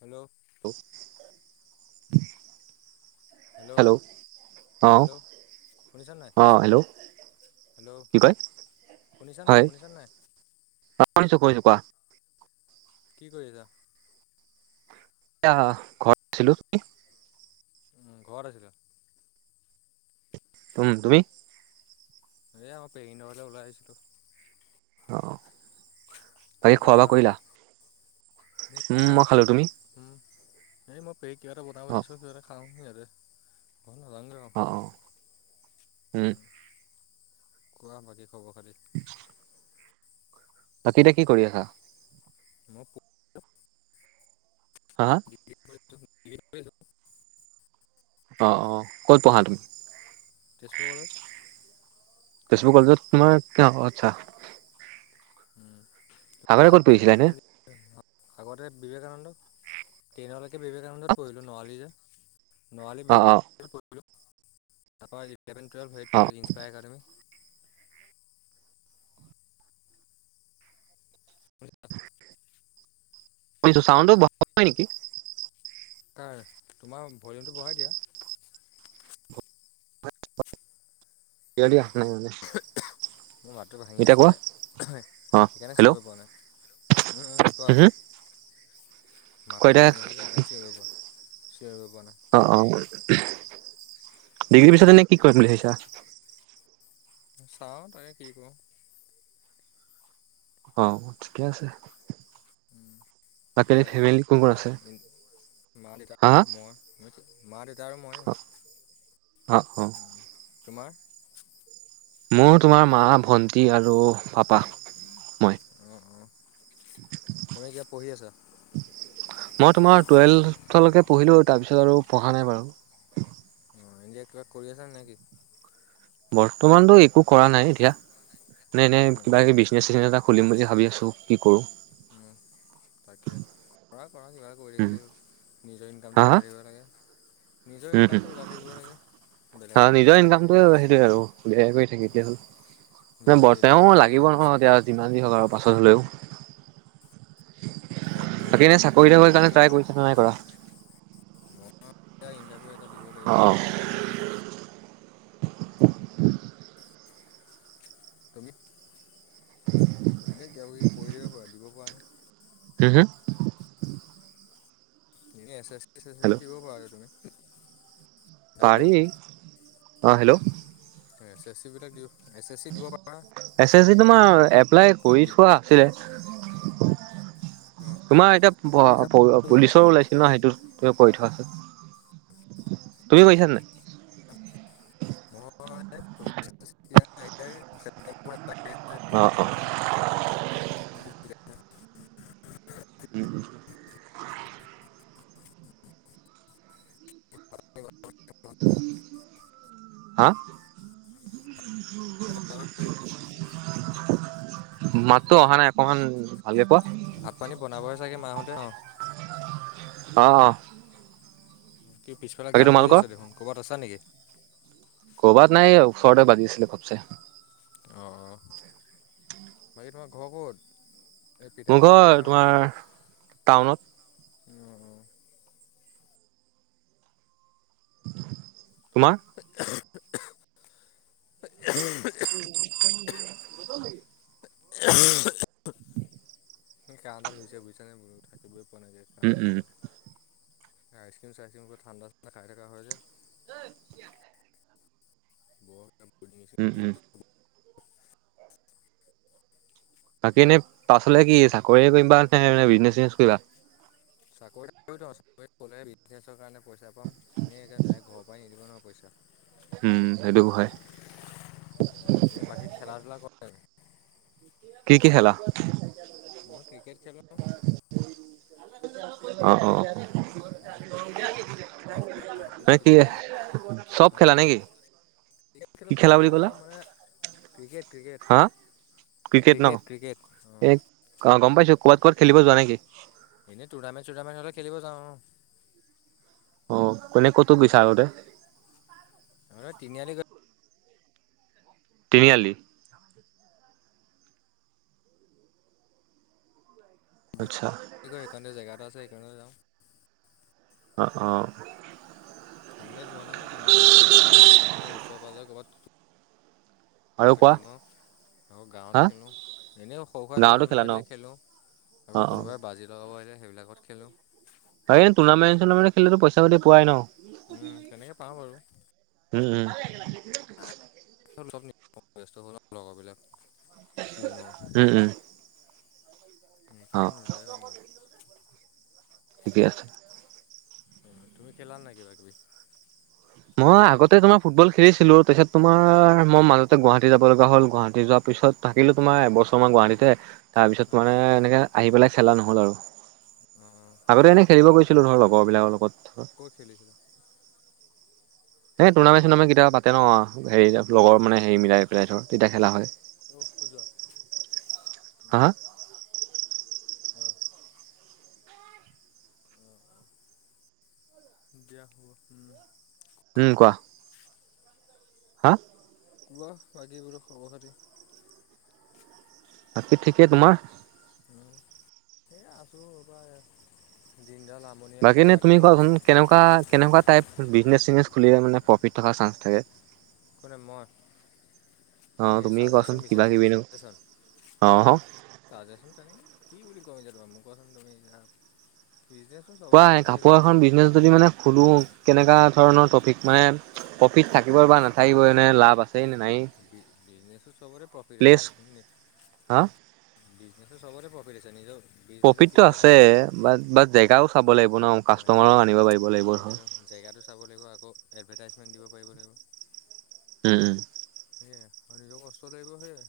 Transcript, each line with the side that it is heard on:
left: Hello,
right: [unintelligible] hello অঁ
left: hello শুনিছা নাই
right: অঁ হেল্ল',
left: হেল্ল'
right: কি কয়
left: শুনিছা নাই শুনিছা নাই।
right: অ শুনিছো কৈছো কোৱা।
left: কি কৰি আছা?
right: এতিয়া ঘৰত আছিলো তুমি?
left: ঘৰত আছিলো।
right: উম তুমি।
left: এ আমাৰ পেহীহঁত ঘৰলে ওলাই আহিছিলো।
right: অ
left: চাহ
right: বাকি
left: তাহ
right: খোৱা বোৱা
left: খালা
right: কৰিলা? উম
left: নাই
right: মই খালো তুমি
left: উম এই মই পেহীক কিবা এটা বনাব
right: অ
left: দিছো কিবা এটা খাওঁ ইয়াতে। ঘৰলে নেজাঙগে আও
right: অ অ উম
left: কোৱা বাকী খবৰ খাতি।
right: বাকি এতিয়া কি কৰি আছা।
left: মই,
right: হা হা
left: [unintelligible]
right: অ অ ক'ত পঢ়া তুমি?
left: তেজপুৰ কলেজ।
right: তেজপুৰ কলেজত তোমাৰ অ আচ্ছা।
left: উম,
right: আগতে ক'ত পঢ়িছিলা
left: [unintelligible] ই
right: এনে
left: আগতে বিবেকানন্দ ট্ৰেইনলৈকে
right: অ
left: বিবেকানন্দত পঢ়িলো নোৱাৰালী যে নোৱাৰালী
right: অ
left: বিবেকা নন্ধত পঢ়িলোঁ তাপা ইলেভেন টুৱেল্ভ হেৰিত
right: অ
left: পঢ়িলোঁ ইনস্পায়াৰ একাডেমি। শুনিছা
right: শুনিছো চাউন্ডটো বঢ়াব পাই নেকি।
left: কাৰা তোমাৰ ভলিউমটো বঢ়াই দিয়া।
right: [unintelligible] দিয়া দিয়া।
left: [unintelligible] মোৰ মাতটো ভাঙি আছে যে
right: অ
left: সেইকাৰণে
right: হেল্ল'
left: চিঞৰিব পৰা নাই কোৱা।
right: হুম কোৱা
left: মাতটো ভাঙি
right: এতিয়া
left: আছে যে এইকাৰণে চিঞৰিব পৰা চিঞৰিব পৰা নাই।
right: অ অ ডিগ্ৰী পিছত এনে কি কৰিম বুলি ভাবিছা?
left: চাও তাকে কি কৰো।
right: অ ঠিকে আছে। বাকী
left: চাকৰি
right: ফেমিলি কোন
left: পালে
right: কোন আছে
left: [unintelligible] মা
right: হা
left: দেউতা মই মা দেউতা আৰু ময়ে।
right: হা অ অ
left: উম, তোমাৰ?
right: মোৰ তোমাৰ মা ভন্টি আৰু পাপা মই।
left: অঁ অঁ তুমি কিবা পঢ়ি আছা
right: মই তোমাৰ টুৱেলভলৈকে পঢ়িলো তাৰ পিছত আৰু পঢ়া নাই বাৰু।
left: অ, এতিয়া কিবা কৰি আছা নেকি?
right: বৰ্তমানতো একো কৰা নাই এতিয়া এনে এনে
left: অঁ
right: কিবা
left: অঁ
right: কিবি বিজনেচ নেজ এটা খুলিম বুলি ভাব আছো কি কৰো।
left: উম, তাকে কৰা - কৰা কিবা কৰি
right: উম
left: থাকিলে নিজৰ
right: হা
left: ইনকামটো
right: হা
left: ওলাই থাকিব লাগে। নিজৰ ইনকামটো ওলাই থাকিবহে লাগে।
right: অ,
left: বেলেগৰ কথা
right: নিজৰ
left: বাদ দিয়া
right: ইনকামটোৱে
left: নিজৰ
right: সেইটোৱে আৰু বোই কৰি থাকে এতিয়া হ'ল।
left: নিজৰ
right: নহব
left: ডেইলি
right: তেওঁ
left: খৰচটো ওলাই
right: লাগিব
left: থাকিব লাগে
right: নহয় এতিয়া যিমান য হওক আৰু পাছত হলেও।
left: দিব
right: বাকী
left: সেইটো
right: এনে চাকৰিত হ
left: ল'ৰা
right: কাৰণে
left: মানুহে
right: ট্ৰাই কৰিছ ন' নাই কৰা।
left: মই এ ইণ্টাৰভিউ এটা দিব
right: অ
left: লাগিব আহি আছে ন। তুমি এনে কিবা কিবি পঢ়ি থাকিব পাৰা দিব পৰা ন।
right: Home- home.
left: যেনেই এচ এচ চি
right: হেল্ল'
left: দিব পাৰা এতিয়া তুমি।
right: পাৰি
left: হেল্ল'
right: অ, হেল্ল',
left: হয় এচ এছ চি বিলাক দি
right: এছ এছ চি তোমাৰ এপ্লাই কৰি থোৱা আছে। তোমাৰ এতিয়া
left: এক্সাম
right: পুলিচৰ ওলাইছিল ন সেইটো তুমি কৰি থোৱাচোন, তুমি কৰিছা নাই।
left: মই পুলিচ [unintelligible]
right: অ', অ', উম- উম। হা? মাততো অহা নাই অকমান ভালকে কোৱা।
left: ভাত পানী বনাবই চাগে মাহোতে অ '
right: অ', অ',
left: কি পিছফালে
right: বাকী
left: গান বাজি
right: তোমালোকৰ
left: আছ দেখোন ক'ৰবাত আছা নেকি?
right: ক'ৰবাত নাই ওচৰতে বাজি আছিলে ঘপচে।
left: অ', বাকী তোমাৰ ঘৰ কত? এই পিঠা
right: মোৰ
left: প চাগে
right: ঘৰ
left: ন অ', অ',
right: তোমাৰ টাউনত
left: [unintelligible]
right: তোমাৰ?
left: এক অহ এক অহ। [unintelligible]
right: বতন নেকি।
left: [inaudible] হে কাঁহডাল হৈছে বুইছা নে, বোলো থাকিবই পোৱা নাই এ
right: উম
left: কাঁহডাল
right: উম
left: পৰা। এ আইচক্ৰীম চাইচক্ৰীম ঠাণ্ডা খাই থকা হয় যে।
right: [unintelligible]
left: [unintelligible]
right: উম- উম। বাকী এনেই পাছলে কি চাকৰি কৰিবা বিজনেচ চিজনেছ কৰিবা।
left: চাকৰি'লে বিজনেছৰ কাৰণে পইচা পাম এনেইে ডাইৰেক্ট ঘৰৰ পৰাই নিদ নোৱাৰ পইচা। [unintelligible] [inaudible]
right: উম, সেইটো হয়।
left: এ বাকী খেলা ধূলা কৰে।
right: কি- কি খালা?
left: মই ক্ৰিকেট খেলও।
right: অ' অ' অ' অ'।
left: উম।
right: মানে কি চব খেলা নেকি।
left: ক্ৰিকেট খেলো
right: কি খেলা বুলি
left: ফুটবল
right: ক'লা
left: খেলো মানে ক্ৰিকেট ক্ৰিকেট।
right: হা
left: ক্ৰিকেট ক্ৰিকেট অ'।
right: এ অ' গম পাইছো ক'বাত ক'বাত খেলিব যোৱা নেকি।
left: এনে টুৰামেণ চুণামেণ্ট হ'লে খেলিব যা অ'।
right: অ' কোনে ক'তো গৈছা আগতে।
left: তিনিআলি গৈ
right: তিনিআলি', আচ্ছা',
left: কি কয় সেইকাৰণে জেগা এটা আছে সেইকাৰণে যাওঁ',
right: অঁহ', - অঁ',
left: তেনেকে যোৱা নাই কতো ইমান দূৰ যাব পাৰে উচৰে পাজৰে
right: আৰু কোৱা
left: [unintelligible] ন। আকৌ গাঁৱত
right: হা
left: খেলোঁ এনেইও সৰু সুৰা
right: গাঁৱতো খেলা
left: টুৰ্ণামেণ্ট
right: ন
left: পাতিলে খেলোঁ
right: অ
left: আকৌ
right: অ
left: কোনোবাই বাজেট। দ হয় যে সেইবিলাকত খেলোঁ।
right: বাকি এই, টুৰ্ণামেণ্ট- চুৰ্ণামেণ্ট খলিলেটো পইচা পাটি পোৱাই ন',
left: উম', তেনেকে পাওঁ বাৰু',
right: উম', - উম', ভাল লাগে',
left: চব লগ নাপাওঁ, চব ব্যস্ত হয় ন লগৰবিলাক টিমৰ',
right: উম উম অ
left: সেইকাৰণে নোজোৱায় হলোঁ মই',
right: ঠিকেই আছে',
left: অঁহ', তুমি খেলা নে নাই কিবা কিবি?
right: মই আগতে তোমাৰ ফুটবল খেলিছিলোঁ তাৰপিছত তোমাৰ, মই মাজতে গুৱাহাটী যাব লগা হ'ল গুৱাহাটী যোৱাৰ পিছত', থাকিলোঁ তোমাৰ এবছৰমান গুৱাহাটীতে', তাৰপিছত মানে
left: অঁ
right: এনেকে আহি পেলাই খেলা নহ'ল আৰু,
left: অঁ
right: আগতে এনেই খেলিব গৈছোঁ', খেলিলোঁ ধৰ লগৰবিলাক লগত ধৰ',
left: ক'ত খেলিছিলা?
right: হে', টুৰ্ণামেণ্ট- চুৰ্ণামেণ্ট কেতিয়াবা পাতে ন অহ', হেৰি যে লগৰ মানে হেৰি মিলাই পেলাই ধৰ তেতিয়া খেলা হয়',
left: অহ', ক'ত যোৱা?
right: হা হা
left: উম', অহ', অহ', - অহ', দিয়া হ'ব, উম খোৱা গে',
right: হাঁ',
left: কোৱা বাকীবিলাক খবৰ খাতি?
right: বাকী ঠিকেই তোমাৰ?
left: উম', এ', আছোঁ ৰবা! দিনডাল আমনিয়ে লাগে ৰাতিপুৱা',
right: কেনেকুৱা-কেনেকুৱা টাইপ বিজনেছ- চিজনেছ খুলিলে মানে প্ৰফিট থকা চান্স থাকে?
left: কোনে মই,
right: অ
left: এনে
right: তুমি কোৱাচোন
left: চাজেশ্যন
right: কিবা
left: বিচাৰিছা
right: কিবি নো
left: চাজেশ্যন?
right: অ
left: চাজেশ্যন তেনেকে, কি বুলি কয় এতিয়া তোমাক মই কোচোন তুমি এতিয়া বিজনেচ',
right: প্ৰায় কাপোৰৰ এখন বিজনেচ যদি মানে খুলোঁ? কেনেকা ধৰণৰ টপিক মানে প্ৰফ্টিট থাকিব বা নাথাকিব, এনে লাভ আছেই নে নায়েই',
left: বি', - বিজনেছো চবতে প্ৰফ্টিট আছে কিন্তু নি',
right: হা
left: বিজনেছত চবৰে প্ৰফ্টিট আছে নিজৰ', বিজনেছৰ
right: প্ৰফ্টিটত
left: তিনিটাই
right: আছে,
left: কাম
right: বাট্-বাট্ জেগাও চাব লাগিব ন,
left: মানে
right: কাষ্টমাৰো আনিব পাৰিব লাগিব নহয়',
left: সেইটোতো জেগাটো চাব লাগিব আকৌ এডভেৰ্টাইজমেণ্ট দিব পাৰিব লাগিব',
right: উম', - উম',
left: সেয়ে আৰু শৰীৰৰ কষ্ট লাগিব সেয়া',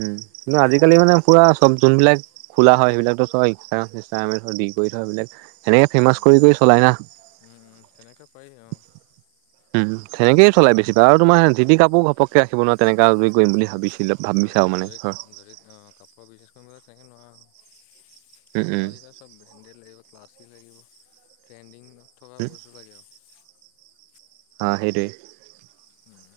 right: উম', কিন্তু আজিকালি
left: হ'লে
right: মানে পুৰা চব যোনবিলাক', খোলা হয় সেইবিলাক ত', চব ইনষ্টাগৰাম চিনষ্টাগৰামত ধৰ চব ডিল কৰি থৈ বোলে, সেনেকে ফেমাচ কৰি-কৰি চলাই না',
left: উম', - উম', তেনেকে পাৰি অ',
right: উম', তেনেকে চলাই বেছি ভাগ আৰু তোমাৰ যি তি
left: অঁ
right: কাপোৰ ঘপককে ৰাখিব নোৱাৰে তেনেকা, যদি কৰিম বুলি ভাবিছ',
left: অহ', -অহ', যদি কা', - যদি কা', -অ', কাপোৰৰ বিজনেছ কৰিম ক'লে তেনেকে নোৱাৰা অ',
right: উম, উম,
left: কাপোৰৰ দিশত', চব ব্ৰেণ্ডেড লাগিব, ক্লাছি লাগিব, ট্ৰেণ্ডিং অ', থকা বস্তু লাগিব আকৌ',
right: অহ', সেইটোৱেই',
left: উম',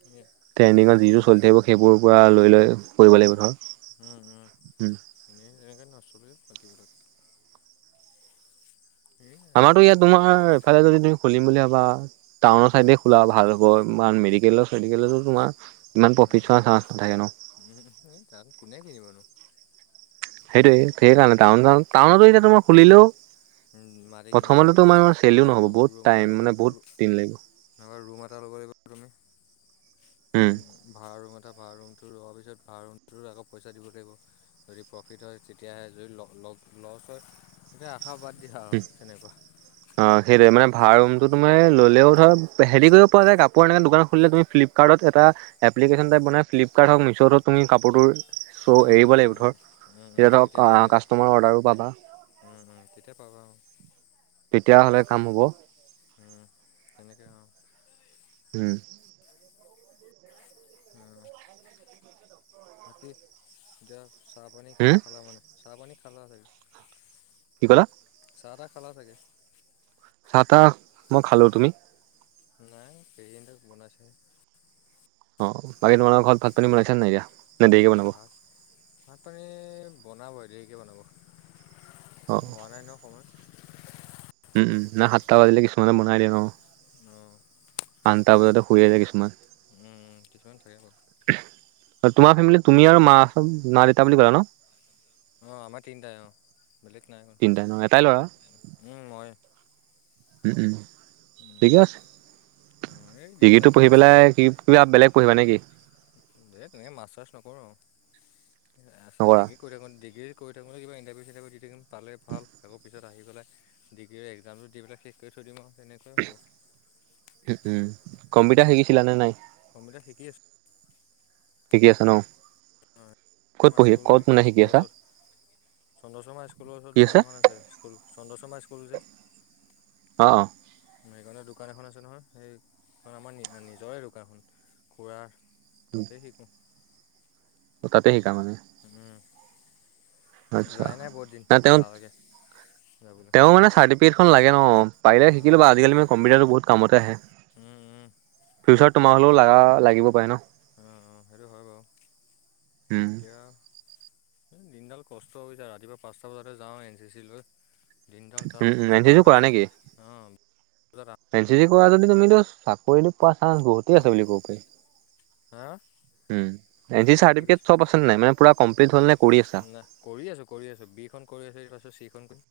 left: সেয়ে',
right: ট্ৰেণ্ডিঙক যিজোৰ চলি থাকিব সেইবোৰৰ পৰা লৈ লৈ', কৰিব লাগিব
left: উম',
right: ধৰ।
left: উম', - উম', এনেই এনেকে নচলেও বাকী বিলাক', সেয়াই আৰু অ',
right: আমাৰতো ইয়াত তোমাৰ এফালে যদি তুমি খুলিম বুলি ভাবা, টাউনৰ
left: অ',
right: চাইডে খোলা ভাল বৰ মান মেডিকেলত - চেডিকেলতো তোমাৰ ইমান প্ৰফিট চোৱা চান্স নাথাকে ন।
left: উম উম, তাত কোনে কিনিবনো?
right: সেইটোৱে সেইকাৰণে
left: উম,
right: টাউন -চাউন, টাউনতো
left: উম,
right: এতিয়া তোমাৰ খুলিলেও',
left: উম', মাটি কিনিব
right: প্ৰথমতে
left: লাগে,
right: তোমাৰ ইমান চেলো
left: তোমাৰ
right: নহ'ব
left: ৰুম -
right: বহুত
left: ৰুম এটা
right: টাইম
left: ল'ব
right: মানে বহুত
left: ৰু',
right: দিন লাগিব।
left: তেনেকুৱা ৰুমও এটা ল'ব লাগিব', তুমি উম, ভাড়া ৰুম এটা ভাড়া ৰুমটো লোৱাৰ পিছত ভাড়া ৰুমটো আকৌ পইচা দিব লাগিব। যদি প্ৰফিট হয় তেতিয়াহে যদি ল ল লছ হয় এতিয়া আশা বাদ দিয়া আৰু তেনেকুৱা
right: অ সেইটোৱে
left: সেয়াই
right: মানে
left: আৰু।
right: ভাড়া ৰুমটো তোমাৰ ল'লেও ধৰা হেৰি কৰিব পৰা যায়, কাপোৰ এনেকৈ দোকান খুলিলে তুমি ফ্লিপকাৰ্টত এটা এপ্লিকেশ্যন টাইপ বনাই ফ্লিপকাৰ্ট হওক, মিছ'ত হওক তুমি কাপোৰটোৰ চ'
left: উম,
right: এৰিব
left: উম,
right: লাগিব
left: উম,
right: ধৰ,
left: উম,
right: তেতিয়া
left: উম,
right: ধৰক
left: পাৰি আৰু
right: কাষ্টমাৰ অৰ্ডাৰো পাবা।
left: উম উম তেতিয়া পাবা আৰু।
right: তেতিয়া হ'লে কাম হ'ব।
left: উম তেনেকৈ আৰু।
right: উম।
left: অঁ। বাকী এতিয়া চাহপানী কি
right: হুম
left: খালা মানে, চাহপানী খালা চাগে?
right: কি ক'লা?
left: চাহ তাহ খালা চাগে?
right: চাহ তাহ মই খালো, তুমি?
left: নাই কেইদিনতে বনাইছে।
right: অ, বাকী তোমালোকৰ ঘৰত ভাত-পানী বনাইছে নাই এতিয়া? নে দেৰিকে বনাব
left: ভাত, ভাত-পানী বনাব দেৰিকৈ বনাব।
right: অ
left: হোৱা নাই ন সময়।
right: উম উম, না সাতটা বাজিলে কিছুমানে বনাই দিয়ে ন?
left: অঁ।
right: আনটা বজাতে শুই জায় কিছুমান।
left: উম কিছুমান থাকে বাৰু।
right: তোমাৰ ফেমিলি তুমি আৰু মা মা-দেউতা বুলি কলা ন?
left: অ আমাৰ তিনিটাই অ, বেলেগ নাই
right: তিনিটাই ন এটাই ল'ৰা
left: উম মইএ।
right: উম উম, ঠিকে আছে,
left: এই
right: ডিগ্ৰীটো
left: দিনডাল
right: পঢ়ি পেলাই কি কিবা বেলেগ পঢ়িবা নেকি?
left: দেই তেনে মাষ্টাৰ্চ নকৰো আৰু আছে
right: নকৰা?
left: ডিগ্ৰী কৰি থাকোঁ ডিগ্ৰী কৰি থাকোঁতে কিবা ইণ্টাৰভিউ চিনটাৰভিউ দি থাকিম, পালেই ভাল। আকৌ পিছত আহি পেলাই ডিগ্ৰী এক্সামটো দি পেলাই শেষ কৰি থৈ দিম আৰু তেনেকোৱাই হ'ব।
right: উম উম, কম্পিউটাৰ শিকিছিলা নে নাই?
left: কম্পিউটাৰ শিকি আছো।
right: শিকি আছে ন?
left: অঁ
right: ক'ত পঢ়ি
left: স্কুল
right: ক'ত
left: বুলি
right: মানে
left: কয়,
right: শিকি
left: স্কুলৰ
right: আছা?
left: ওচৰত চন্দ্ৰশৰ্মা স্কুলৰ ওচৰত দোকান এখন আছে। স্কুল চন্দ্ৰশৰ্মা স্কুল যে?
right: অঁ।
left: মেঘালয় দোকান এখন আছে নহয়, সেইখন আমাৰ নি নিজৰে দোকানখন। খোৰা, তাতেই শিকোঁ।
right: তাতে সিকা মানে?
left: উম,
right: আচ্ছা।
left: যোৱাই নাই বহুত দিন এলাহ লাগে যাবলৈ।
right: অ মানে চাৰ্টিফিকেট লাগে ন, পাৰিলে
left: অঁ
right: শিকিলবা, আজিকালি মানে কম্পিটাৰটো বহুত কামতে আহে।
left: উম, উম।
right: ফিউচাৰ তোমাৰ হ'লেও লাগা লাগিব পাৰে ন।
left: অঁ অঁ সেইটো হয় বাৰু।
right: উম,
left: এতিয়া এই দিনডাল কষ্ট হৈ যায় ৰাতিপুৱা পাঁচটা বজাতে যাওঁ এন চি চি লৈ। দিনডাল তাত
right: উম, উম,
left: থাকি
right: এন চি চি
left: বাৰে
right: কৰা নেকি?
left: অঁ,
right: এন চি জি কৰা যদি তুমিতটো চাকৰি পোৱা চান্স বহুত। সিকি আছোবুলি কব
left: হা
right: পাৰি। উম
left: কি কৈছে
right: চাৰ্টিফিকেট আছে নাই মানে পূৰা কম্লিট হ'লনে কৰি আছা?
left: না কৰি আছোঁ, কৰি আছোঁ, বিখন কৰি আছো তাৰপিছত চিখন কৰি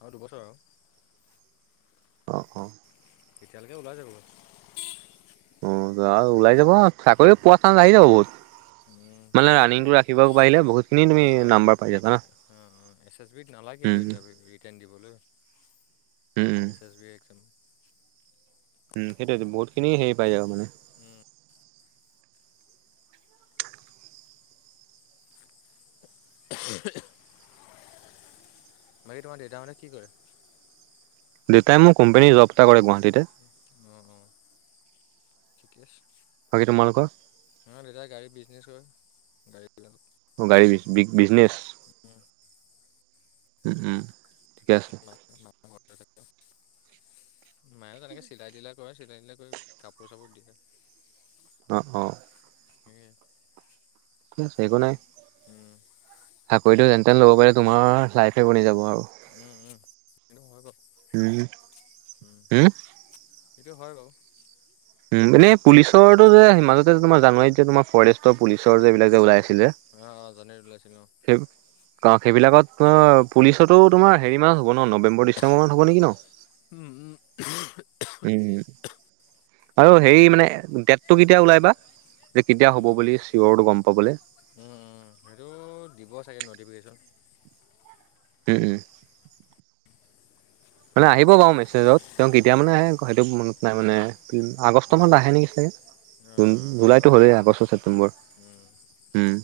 left: অঁও দুবছৰ আৰু। [inaudible]
right: অঁ অঁ,
left: এতিয়ালৈকে ওলাই যাব।
right: অঁ আৰু ওলাই যাব চাকৰি পোৱা চান আহি যাব বহুত।
left: উম
right: মানে
left: কিন্ত এতিয়া।
right: ৰানিংটো ৰাখিব পাৰিলে বহুতখিনি তুমি
left: অঁ অঁ
right: নাম্বাৰ পাই যাবা না
left: এছ এছ বি ত নালাগে
right: উম
left: ইটাৰভিউ ৰিটেণ দিবলৈ।
right: উম,
left: এছ বি একজাম।
right: উম সেইটোয়ে বহুত খিনি হেৰি পাই যাব আৰু মানে।
left: উম, বাকি তোমাৰ দেউতা সতে কি কৰে।
right: দেউতাই মোক কোম্পানীৰ জব এটা কৰে গুৱাহাটীতে।
left: অঁ অঁ ঠিকে আছে।
right: বাকী তোমালোকৰ।
left: অঁ দেউতা গাড়ী বিজনেছ হয় গাড়ী,
right: অঁ গাড়ী বি বিজনেছ উম উম ঠিকে আছে।
left: [unintelligible] মায়ে তেনেকে চিলাই তিলাই কৰে চিলাই তিলাই কৰি কাপোৰ চাপোৰ দিয়ে।
right: অঁ অঁ,
left: সেই,
right: একো নাই চাকৰিটো যেন তেন ল'ব পাৰি তোমাৰ লাইফে বনি যাব আৰু
left: উম উম সেইটো হয় বাও।
right: উম হম।
left: সেইটোৱে হয় বাৰু
right: উম এনে পুলিচৰটো যে মাজতে যে তোমাৰ জানুৱাৰীত যে তোমাৰ ফৰেষ্টৰ পুলিচৰ যেবিলাক যে ওলাই আছে।
left: অঁ অঁ জানুৱাৰীত ওলাইছিল অ,
right: [unintelligible] সেইবিলাকত পুলিচতো তোমাৰ হেৰি মান হ'ব ন নৱেম্বৰ, ডিচেম্বৰ মান হ'ব নেকি ন।
left: উম উম,
right: উম হু, আৰু হেৰি মানে ডেটটো কেতিয়া ওলাই বা যে কেতিয়া হ'ব বুলি চিয়ৰটো গম পাবলে।
left: উম উম সেইটো। দিব চাগে নটিফিকেশ্যন।
right: উম উম,
left: [unintelligible]
right: মানে আহিব বাৰু মেছেজত তেওঁ কেতিয়া মানে আহে সেইটো মনত নাই মানে আগষ্ট
left: অঁ
right: মাহত আহে নেকি চাগে।
left: [unintelligible]
right: জুন
left: আগষ্ট
right: জুলাইতো
left: মাহত
right: গ'লেই
left: আহিব
right: আগষ্ট ছেপ্তেম্বৰ
left: উম।
right: উম,